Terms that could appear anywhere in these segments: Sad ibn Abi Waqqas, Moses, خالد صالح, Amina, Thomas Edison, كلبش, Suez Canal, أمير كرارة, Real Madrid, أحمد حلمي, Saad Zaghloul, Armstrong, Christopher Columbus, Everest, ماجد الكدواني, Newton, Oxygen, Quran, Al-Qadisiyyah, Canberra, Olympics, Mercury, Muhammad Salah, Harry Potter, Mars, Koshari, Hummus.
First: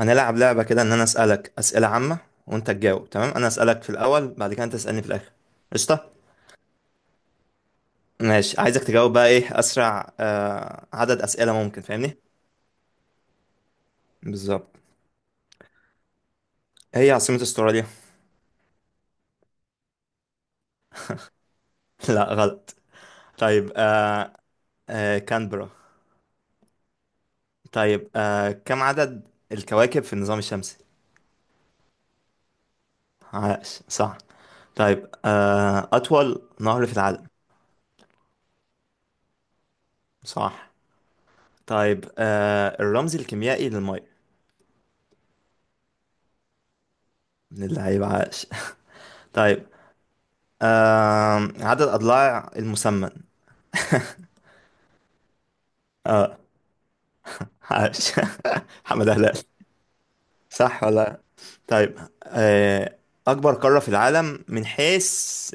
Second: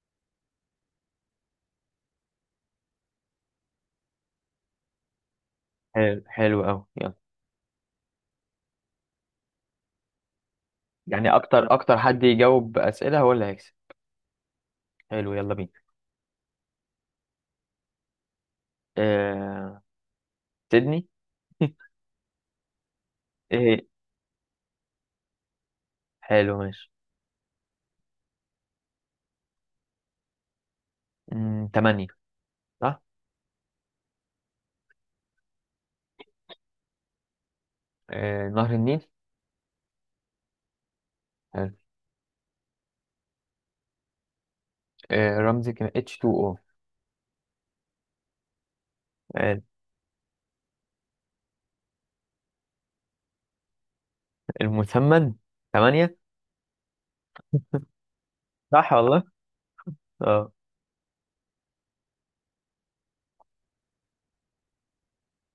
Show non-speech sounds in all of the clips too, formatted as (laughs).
هنلعب لعبة كده إن أنا أسألك أسئلة عامة، وأنت تجاوب. تمام؟ أنا أسألك في الأول، بعد كده أنت تسألني في الآخر. قشطة. حلو، حلو قوي، يلا. ماشي، عايزك تجاوب بقى إيه أسرع عدد يعني أسئلة اكتر ممكن، اكتر فاهمني؟ حد يجاوب اسئله هو اللي هيكسب. بالظبط. حلو، يلا بينا. هي عاصمة أستراليا؟ آه... سيدني. (laughs) (laughs) لا، غلط. طيب. ايه. كانبرا. حلو، ماشي. طيب، كم عدد الكواكب في النظام الشمسي؟ تمانية. صح. عاش، صح. طيب، أطول نهر في العالم؟ نهر النيل. صح. حلو. طيب، الرمز الكيميائي للمية؟ رمزي كان H2O. من اللعيبة، عاش. (laughs) حلو. طيب، عدد أضلاع المسمن؟ المثمن، تمانية. اه، عاش. (laughs) صح حمد والله. هلال، اه. صح ولا؟ طيب، أكبر قارة في العالم من حيث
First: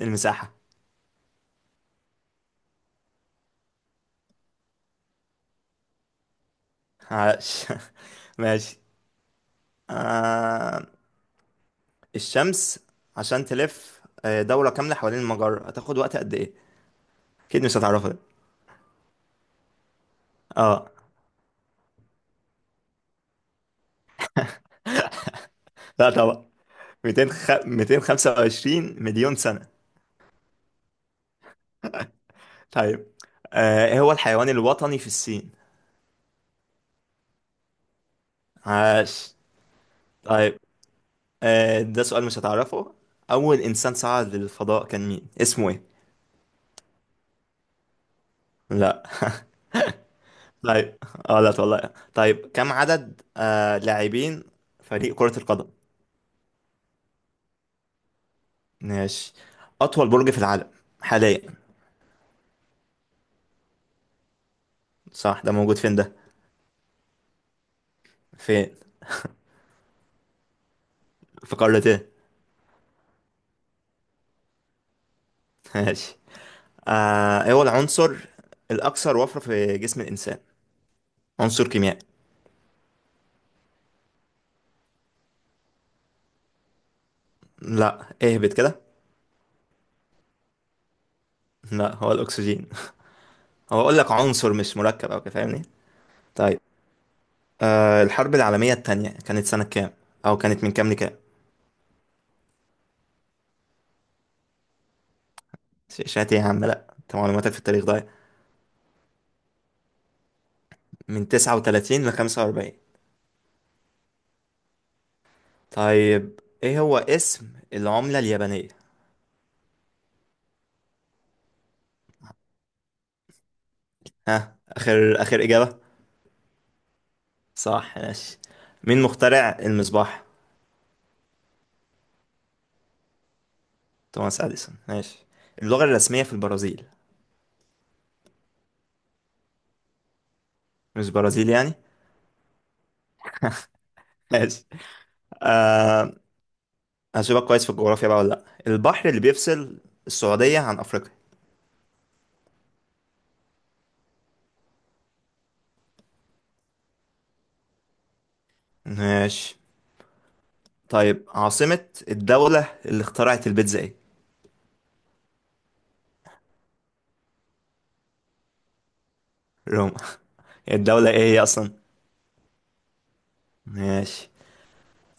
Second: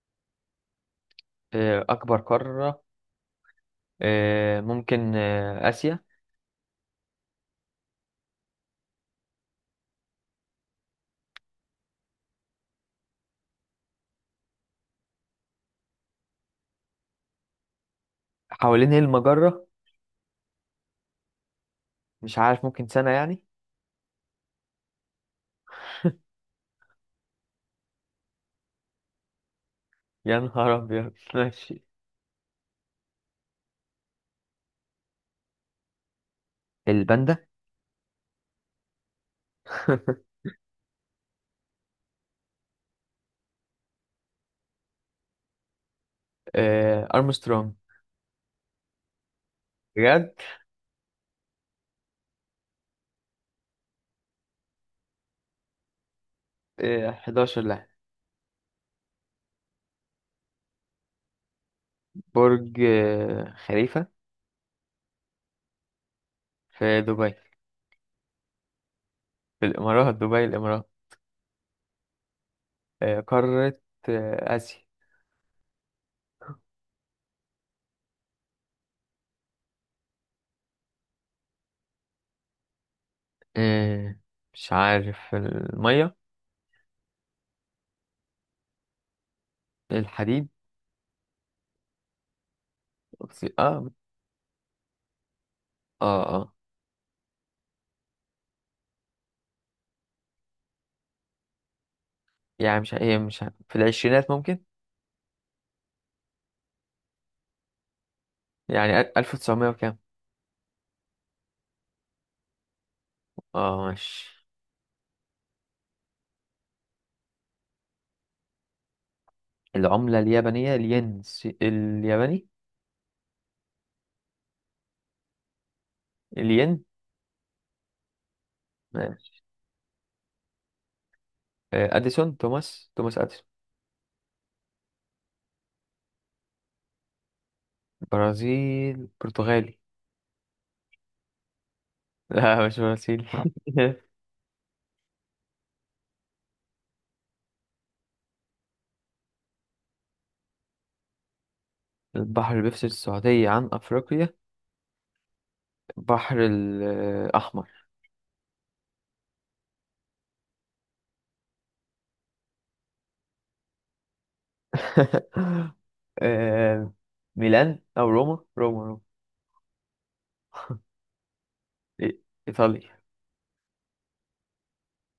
المساحة؟ اكبر قاره، ممكن، اسيا. عاش. (laughs) ماشي. آه الشمس، عشان تلف دورة كاملة حوالين المجرة، هتاخد وقت قد إيه؟ أكيد مش هتعرفها دي. حوالين ايه المجره؟ اه، مش عارف، ممكن سنه يعني. لا طبعا. 200 225 مليون سنة. يا نهار ابيض، ماشي. طيب، إيه هو الحيوان الوطني في الصين؟ الباندا. عاش. (laughs) طيب، ده سؤال مش هتعرفه. أول إنسان صعد للفضاء كان مين؟ اسمه إيه؟ ارمسترونج. لا. بجد؟ طيب. اه لا والله. طيب، كم عدد لاعبين فريق كرة القدم؟ 11 لاعب. ماشي. أطول برج في العالم حاليا؟ برج خليفة. صح، ده موجود فين ده؟ في دبي. فين؟ في الإمارات، دبي، الإمارات. في قارة إيه؟ قارة، آسيا. (laughs) ماشي. إيه هو العنصر الأكثر وفرة في جسم الإنسان؟ عنصر كيميائي. آه، مش عارف، المية. لا، اهبط كده. الحديد. لا، هو الأكسجين. هو اه. أقول لك عنصر، مش مركب أو كده، فاهمني؟ اه، اه. طيب، الحرب العالمية التانية كانت سنة كام؟ أو كانت من كام لكام؟ يعني مش هي مش ه- في العشرينات ممكن. شات إيه يا عم، لأ، أنت معلوماتك في التاريخ ضايع. يعني 1900 وكام. من 39 لخمسة وأربعين. اه، ماشي. طيب، إيه هو اسم العملة اليابانية؟ العملة اليابانية، الين الياباني. ها، آخر آخر إجابة؟ الين. صح، ماشي. مين ماشي. مخترع المصباح؟ أديسون، توماس أديسون. توماس أديسون، ماشي. اللغة الرسمية في البرازيل؟ برازيل، برتغالي. مش برازيل يعني؟ (laughs) لا، مش برازيل. (laughs) ماشي. آه هشوفك كويس في الجغرافيا بقى ولا لأ. البحر اللي بيفصل السعودية عن أفريقيا؟ البحر اللي بيفصل السعودية عن أفريقيا، البحر الأحمر. ماشي. طيب، عاصمة الدولة اللي اخترعت البيتزا ايه؟ (laughs) آه، ميلان أو روما، روما، روما. روما. (laughs) الدولة ايه هي اصلا؟ إي- إيطاليا. ماشي.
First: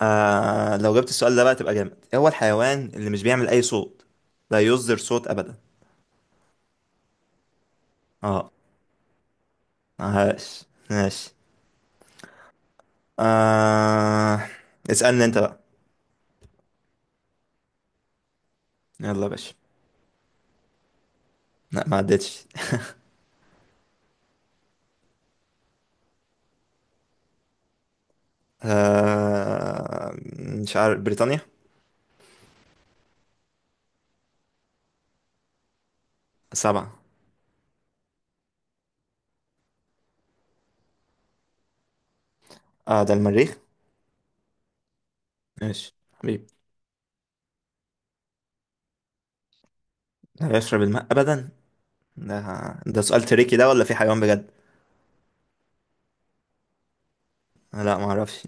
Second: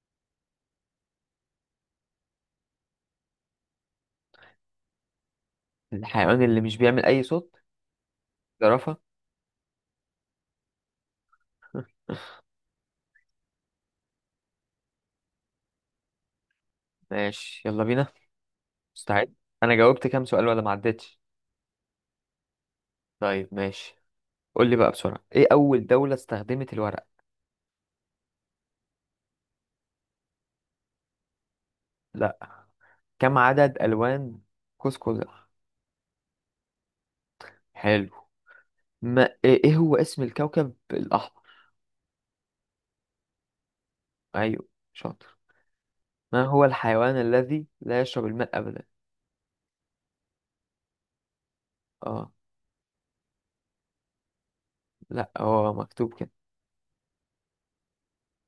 لو جبت السؤال ده بقى تبقى جامد، ايه هو الحيوان اللي مش بيعمل اي صوت، لا يصدر صوت ابدا؟ الحيوان اللي مش بيعمل أي صوت، اه، زرافة. ماشي ماشي. آه اسألني انت بقى. ماشي، يلا بينا. يلا يا مستعد. باشا. أنا جاوبت كام سؤال ولا ما عدتش؟ لا، ما عدتش. طيب ماشي. قول لي بقى بسرعة، إيه أول دولة استخدمت الورق؟ آه مش عارف، بريطانيا. لا. كم عدد ألوان قوس قزح؟ سبعة. حلو. ما إيه إيه هو اسم الكوكب الأحمر؟ اه، ده المريخ. أيوه، شاطر. ماشي ما حبيبي. هو الحيوان الذي لا يشرب الماء أبدا؟ لا يشرب الماء ابدا؟ اه. ده ده سؤال تريكي ده، ولا في حيوان بجد؟ لا، هو مكتوب كده. لا، ما اعرفش.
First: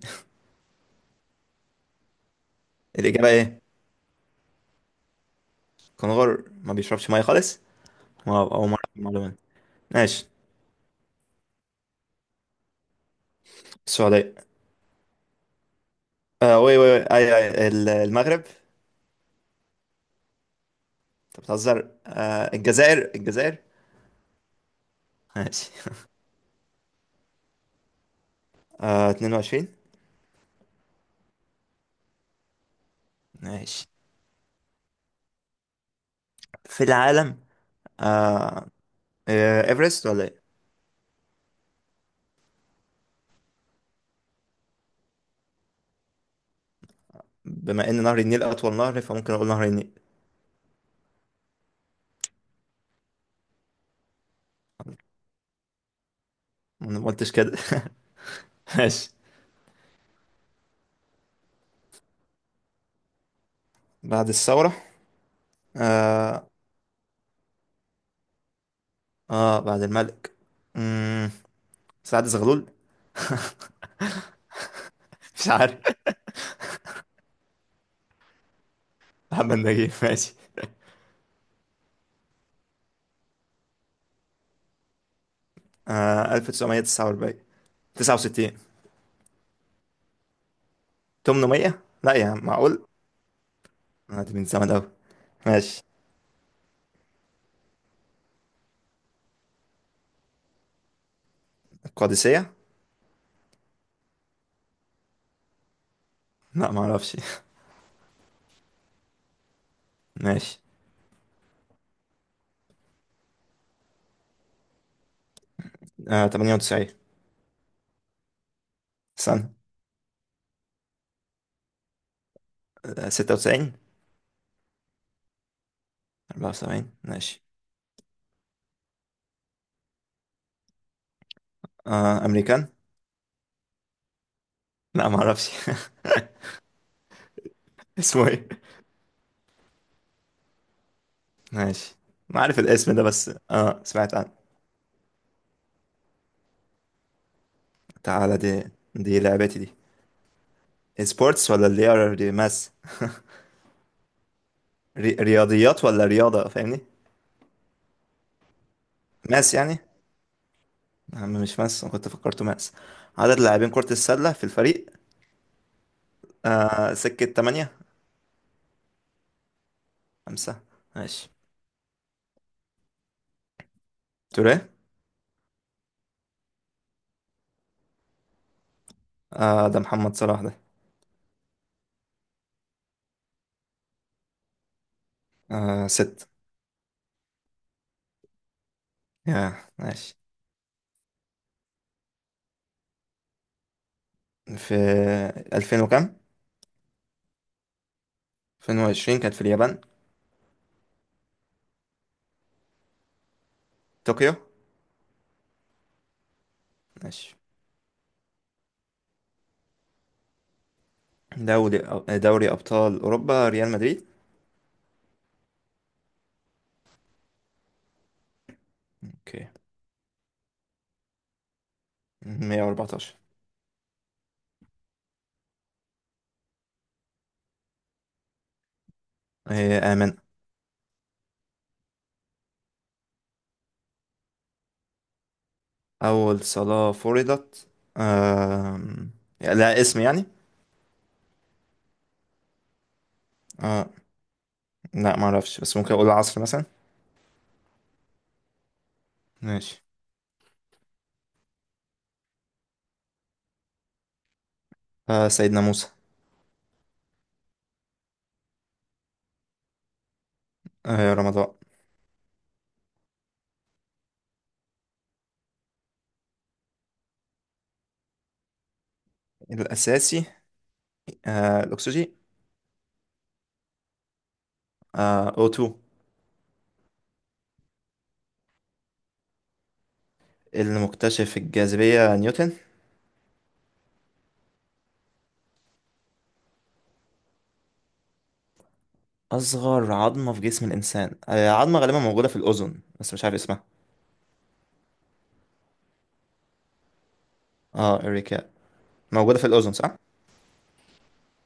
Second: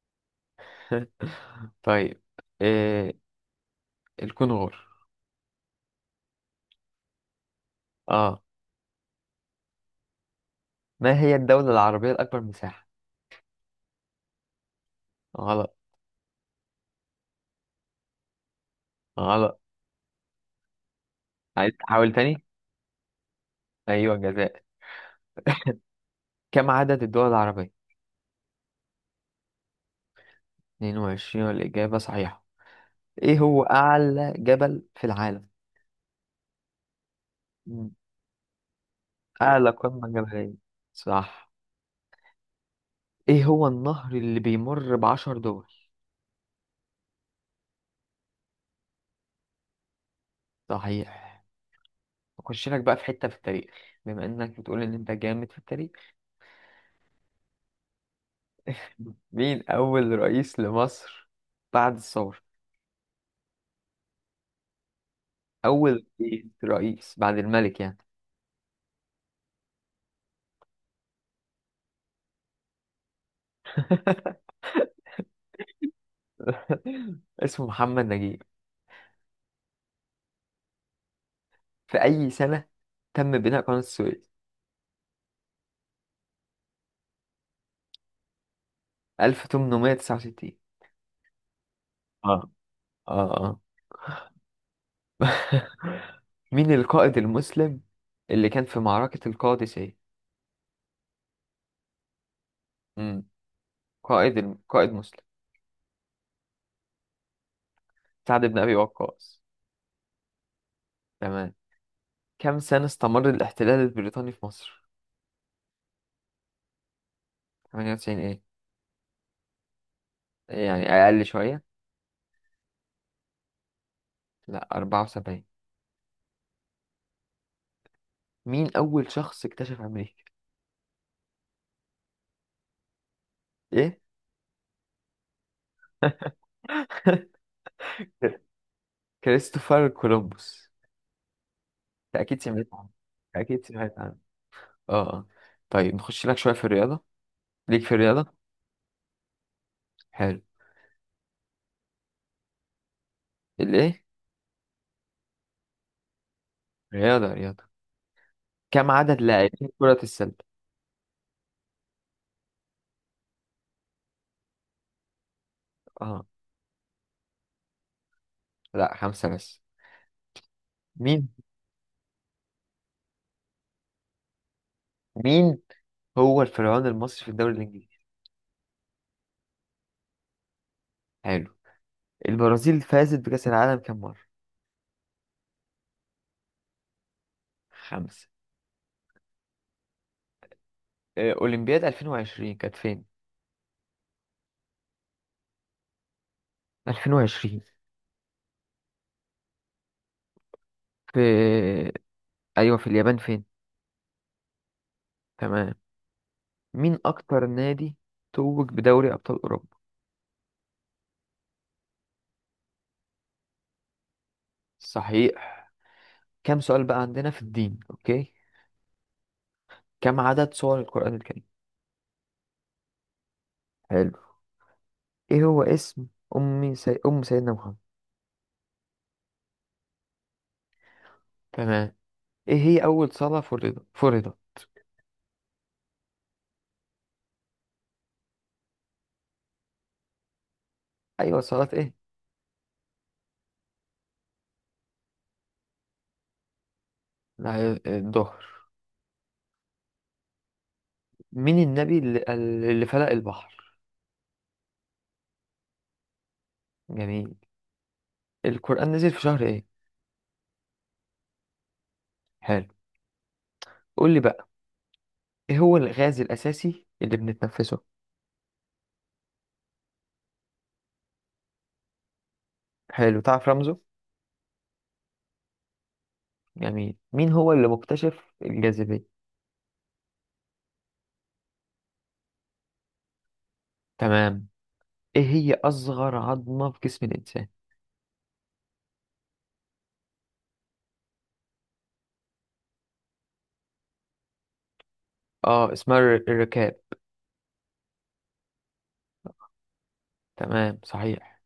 (laughs) طيب. إيه. الإجابة إيه؟ الكونغور. كنغر ما بيشربش مية خالص؟ ما اه. أول مرة أعرف المعلومة دي. ماشي. ما هي الدولة العربية الأكبر مساحة؟ السعودية. غلط. آه وي وي وي أي أي ال- المغرب، أنت غلط. عايز بتهزر. تحاول تاني؟ الجزائر الجزائر. أيوة، الجزائر. ماشي. كم عدد الدول العربية؟ 22. 22، والإجابة صحيحة. إيه هو ماشي. أعلى جبل في العالم؟ في العالم. مم. آه أعلى إيفرست قمة ولا إيه؟ جبلية. صح. إيه هو النهر اللي بيمر بعشر دول؟ بما إن نهر النيل أطول نهر، فممكن أقول نهر النيل. صحيح. أخش لك بقى في حتة في التاريخ، بما إنك بتقول إن أنت جامد في التاريخ. ما أنا قلتش كده. (laughs) ماشي. مين أول رئيس لمصر بعد الثورة؟ بعد الثورة. أول آه رئيس بعد الملك يعني. بعد الملك. مم، سعد زغلول. (laughs) (laughs) مش عارف. اسمه محمد نجيب. محمد نجيب، ماشي. في أي سنة تم بناء قناة السويس؟ 1949، 69، 1869. 800؟ لا يا عم، اه، معقول؟ اه، اه. دي من زمان أوي. ماشي. مين القائد المسلم اللي كان في معركة القادسية؟ القادسية. امم قائد مسلم، لا، ما اعرفش. سعد بن أبي وقاص. (laughs) ماشي. تمام. كم سنة استمر الاحتلال البريطاني في مصر؟ 98 98. ايه؟ سنة. يعني أقل شوية؟ 96. لا، 74. 74، ماشي. مين أول شخص اكتشف أمريكا؟ أمريكان. إيه؟ لا، ما اعرفش. (laughs) (laughs) اسمه ايه؟ كريستوفر كولومبوس. ماشي. أنت ما أكيد عارف سمعت عنه، الاسم ده، بس أكيد سمعت سمعت عنه. عنه. أه، آه. طيب، نخش لك شوية في الرياضة، ليك في الرياضة. تعالى دي لعبتي دي. حلو. سبورتس ولا اللي هي ماس؟ الإيه؟ رياضيات ولا رياضة، فاهمني؟ رياضة، رياضة. كم عدد ماس لاعبين يعني. كرة السلة؟ يا عم مش ماس، أنا كنت فكرته ماس. عدد لاعبين كرة السلة في الفريق. أه. سكة تمانية. لا، خمسة بس. خمسة. مين ماشي. توريه. مين هو الفرعون المصري في الدوري الإنجليزي؟ ده محمد صلاح ده. حلو. البرازيل فازت بكأس العالم كم مرة؟ ست. خمسة. يا ماشي. أولمبياد 2020 كانت فين؟ في ألفين وكام؟ 2020 2020 كانت في اليابان. في. أيوه، في اليابان فين؟ طوكيو. تمام. مين ماشي. أكتر نادي توج بدوري أبطال أوروبا؟ دوري دوري أبطال أوروبا، ريال مدريد. صحيح. كم سؤال بقى عندنا في الدين، أوكي. اوكي. كم عدد سور القرآن الكريم؟ 114. حلو. إيه هو اسم أم سيدنا محمد؟ هي آمن. تمام. إيه هي أول صلاة فرضت؟ أول صلاة فرضت؟ آم، لا، اسم يعني. أيوة، صلاة إيه؟ آه لا معرفش، بس ممكن أقول العصر مثلا. لا، الظهر. ماشي. مين النبي اللي فلق البحر؟ سيدنا موسى. جميل. القرآن نزل في شهر إيه؟ رمضان. حلو. قول لي بقى، إيه هو الغاز الأساسي اللي بنتنفسه؟ الأساسي، الأكسجين. حلو، تعرف رمزه؟ أوتو. جميل، مين هو اللي مكتشف الجاذبية؟ اللي مكتشف الجاذبية، نيوتن. تمام. ايه هي اصغر عظمة في جسم الانسان؟ أصغر عظمة في جسم الإنسان عظمة غالبا موجودة في الأذن، بس مش عارف اسمها. اه، اسمها الركاب. اه، إريكا؟ موجودة في الأذن، صح؟ تمام، صحيح.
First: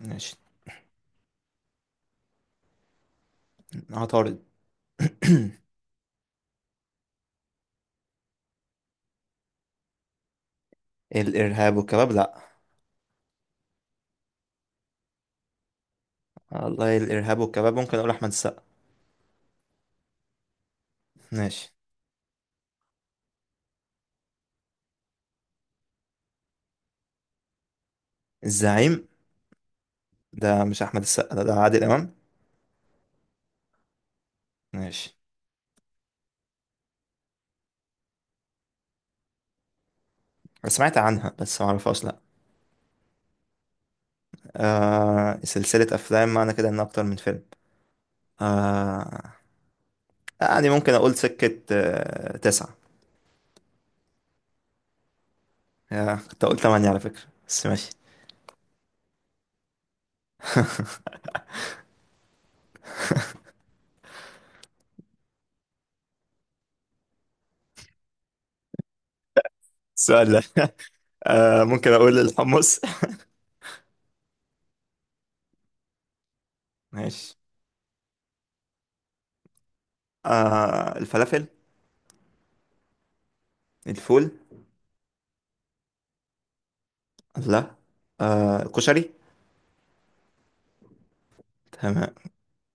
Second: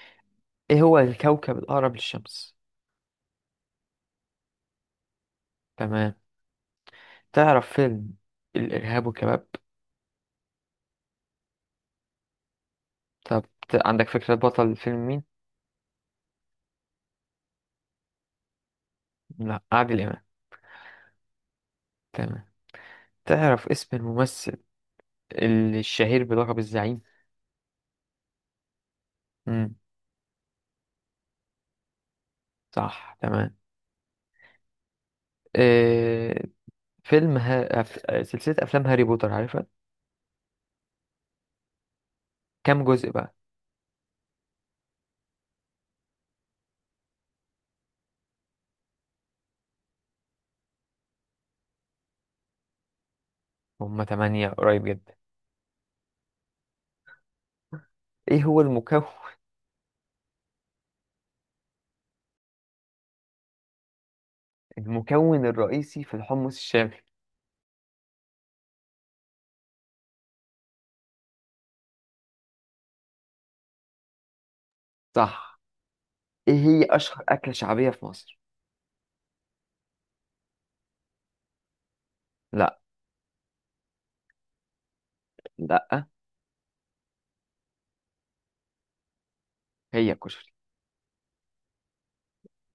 ماشي. ايه هو الكوكب الاقرب للشمس؟ عطارد. (coughs) تمام. تعرف فيلم الارهاب والكباب؟ (clears throat) الإرهاب والكباب؟ لأ. طب، عندك فكرة بطل الفيلم مين؟ والله الإرهاب والكباب ممكن أقول أحمد السقا. لا، عادل امام. ماشي. تمام. تعرف اسم الممثل الشهير بلقب الزعيم؟ الزعيم. امم ده مش أحمد السقا ده، ده عادل إمام. صح، تمام. ماشي. إيه فيلم سلسلة افلام هاري بوتر، عارفها؟ أنا سمعت عنها بس معرفهاش، لأ. كام جزء بقى؟ سلسلة أفلام، معنى كده إن أكتر من فيلم. آه يعني ممكن أقول سكة تسعة. هما تمانية، قريب جدا. يا كنت اقول تمانية على فكرة، بس ماشي. ايه هو المكون الرئيسي في الحمص الشامي؟ سؤال ده. (laughs) ممكن اقول الحمص. صح. ايه هي (laughs) اشهر ماشي. اكلة شعبية في مصر؟ الفلافل. لا. الفول. لا. لا. الكشري. هي الكشري. تمام.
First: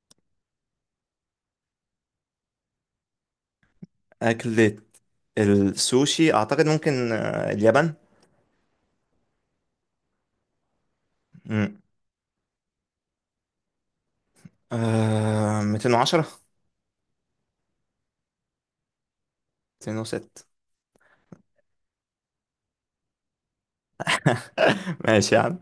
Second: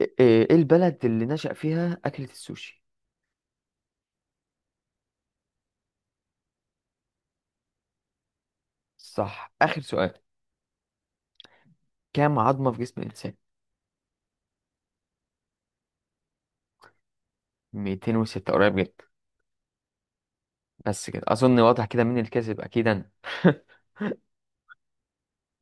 إيه البلد اللي نشأ فيها اكلة السوشي؟ أكلة السوشي أعتقد ممكن اليابان. صح، اخر سؤال. مم. كام عظمة في جسم الانسان؟ 210، 206، قريب جدا. 206. (laughs) بس كده اظن واضح كده مين الكذب، اكيد انا. (laughs) ماشي يا عم.